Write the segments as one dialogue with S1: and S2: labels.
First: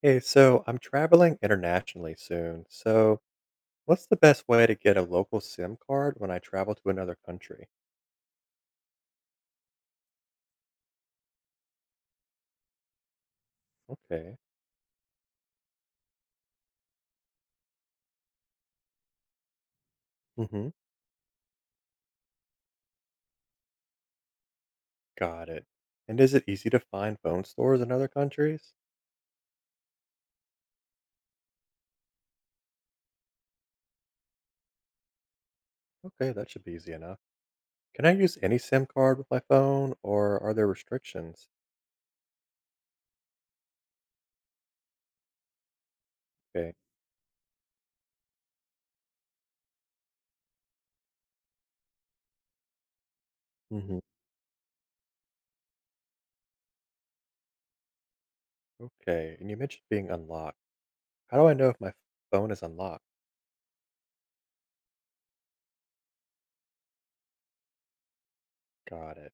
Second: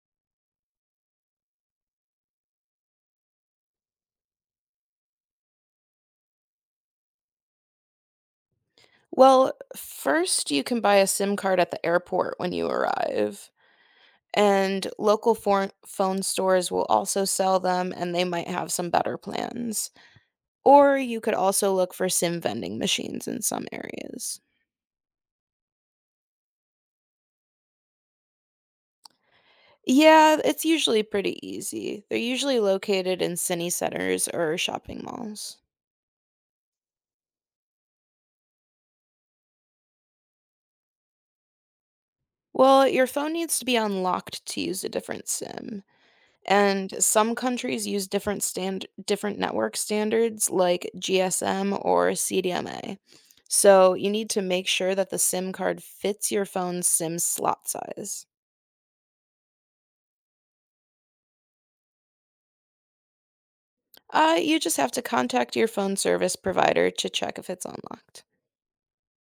S1: Hey, so I'm traveling internationally soon. So, what's the best way to get a local SIM card when I travel to another country?
S2: Well, first you can buy a SIM card at the airport when you arrive,
S1: Okay.
S2: and phone stores will also sell them and they might have some better plans.
S1: Mm-hmm.
S2: Or you could also look for SIM vending machines in some areas.
S1: Got it. And is it easy to find phone stores in other countries?
S2: Yeah, it's usually pretty easy. They're usually located in city centers or shopping malls.
S1: Okay, that should be easy enough. Can I use any SIM card with my phone, or are there restrictions?
S2: Well, your phone needs to be unlocked to use a different SIM.
S1: Okay.
S2: And some countries use different network standards like GSM or CDMA. So
S1: Mm-hmm.
S2: you need to make sure that the SIM card fits your phone's SIM slot size.
S1: Okay. And you mentioned being unlocked. How do I know if my phone is unlocked?
S2: You just have to contact your phone service provider to check if it's unlocked.
S1: Got it.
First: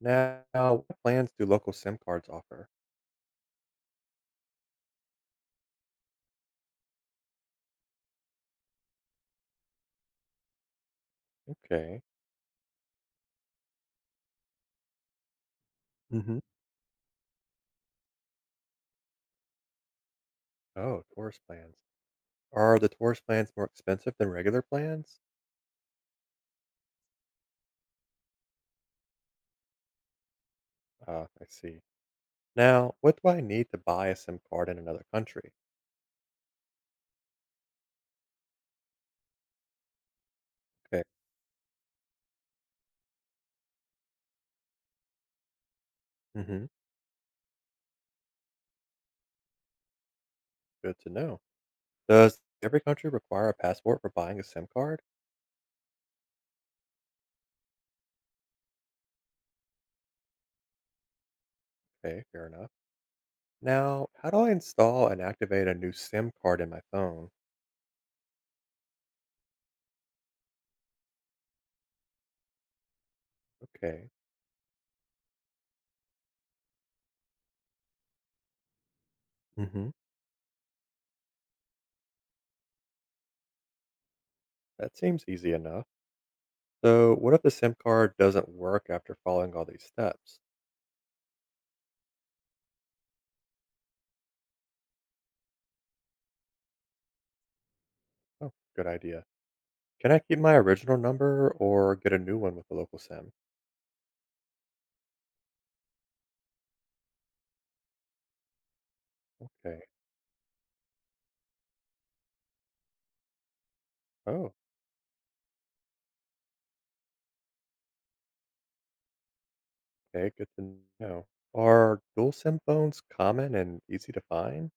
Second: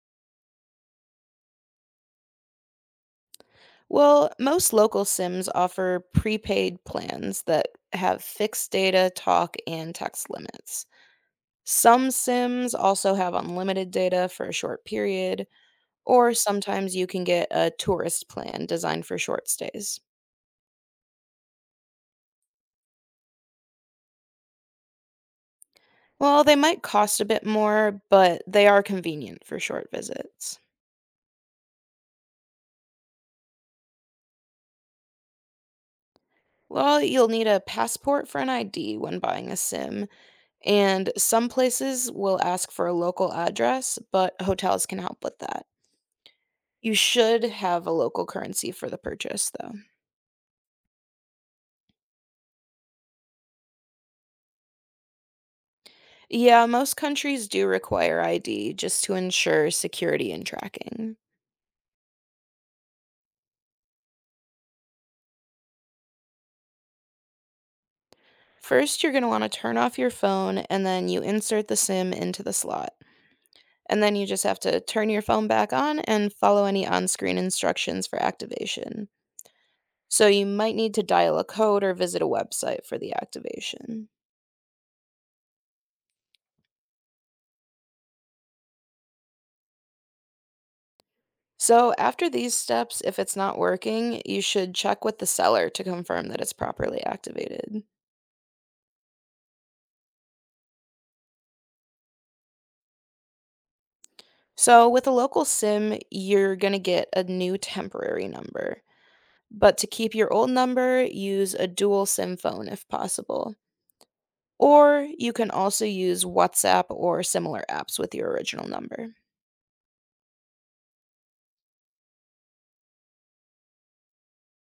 S1: Now, what plans do local SIM cards offer?
S2: Well, most local SIMs offer prepaid plans that have fixed data, talk, and text limits.
S1: Okay.
S2: Some SIMs also have unlimited data for a short period, or
S1: Mm-hmm.
S2: sometimes you can get a tourist plan designed for short stays.
S1: Oh, tourist plans. Are the tourist plans more expensive than regular plans?
S2: Well, they might cost a bit more, but they are convenient for short visits.
S1: Ah, I see. Now, what do I need to buy a SIM card in another country?
S2: Well, you'll need a passport for an ID when buying a SIM,
S1: Okay.
S2: and some places will ask for a local address, but hotels can help with that.
S1: Hmm.
S2: You should have a local currency for the purchase, though.
S1: Good to know. Does every country require a passport for buying a SIM card?
S2: Yeah, most countries do require ID just to ensure security and tracking.
S1: Okay, fair enough. Now, how do I install and activate a new SIM card in my phone?
S2: First, you're going to want to turn off your phone and then you insert the SIM into the slot. And
S1: Okay.
S2: then you just have to turn your phone back on and follow any on screen instructions for activation.
S1: hmm
S2: So you might need to dial a code or visit a website for the activation.
S1: that seems easy enough. So, what if the SIM card doesn't work after following all these steps?
S2: So, after these steps, if it's not working, you should check with the seller to confirm that it's properly activated.
S1: Oh, good idea. Can I keep my original number or get a new one with the local SIM?
S2: So, with a local SIM, you're going to get a new temporary number. But
S1: Okay.
S2: to keep your old number, use a dual SIM phone if possible.
S1: Oh.
S2: Or you can also use WhatsApp or similar apps with your original number.
S1: Okay, good to know. Are dual SIM phones common and easy to find?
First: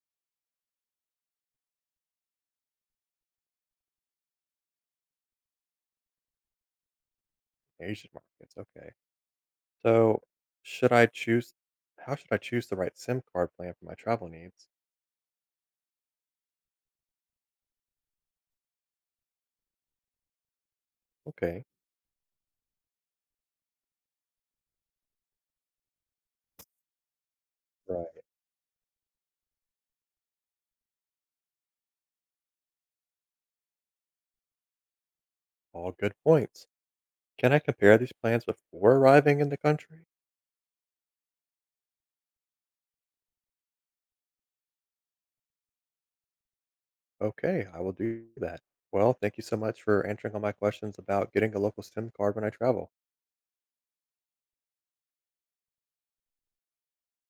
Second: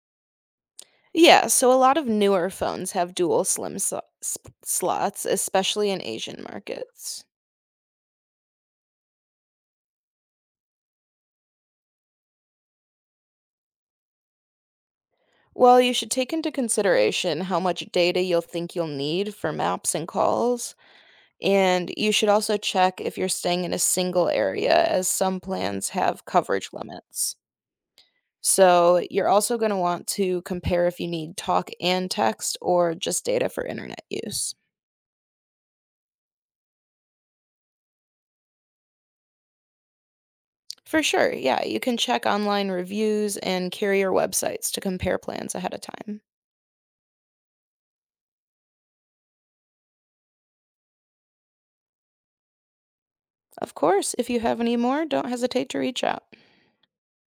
S2: Yeah, so a lot of newer phones have dual SIM slots, especially in Asian markets.
S1: Asian markets, okay. So, should I choose? How should I choose the right SIM card plan for my travel needs?
S2: Well, you should take into consideration how much data you'll think you'll need for maps and calls,
S1: Okay.
S2: and you should also check if you're staying in a single area, as some plans have coverage limits.
S1: Right.
S2: So, you're also going to want to compare if you need talk and text or just data for internet use.
S1: All good points. Can I compare these plans before arriving in the country?
S2: For sure, yeah. You can check online reviews and carrier websites to compare plans ahead of time.
S1: Okay, I will do that. Well, thank you so much for answering all my questions about getting a local SIM card when I travel.
S2: Of course, if you have any more, don't hesitate to reach out.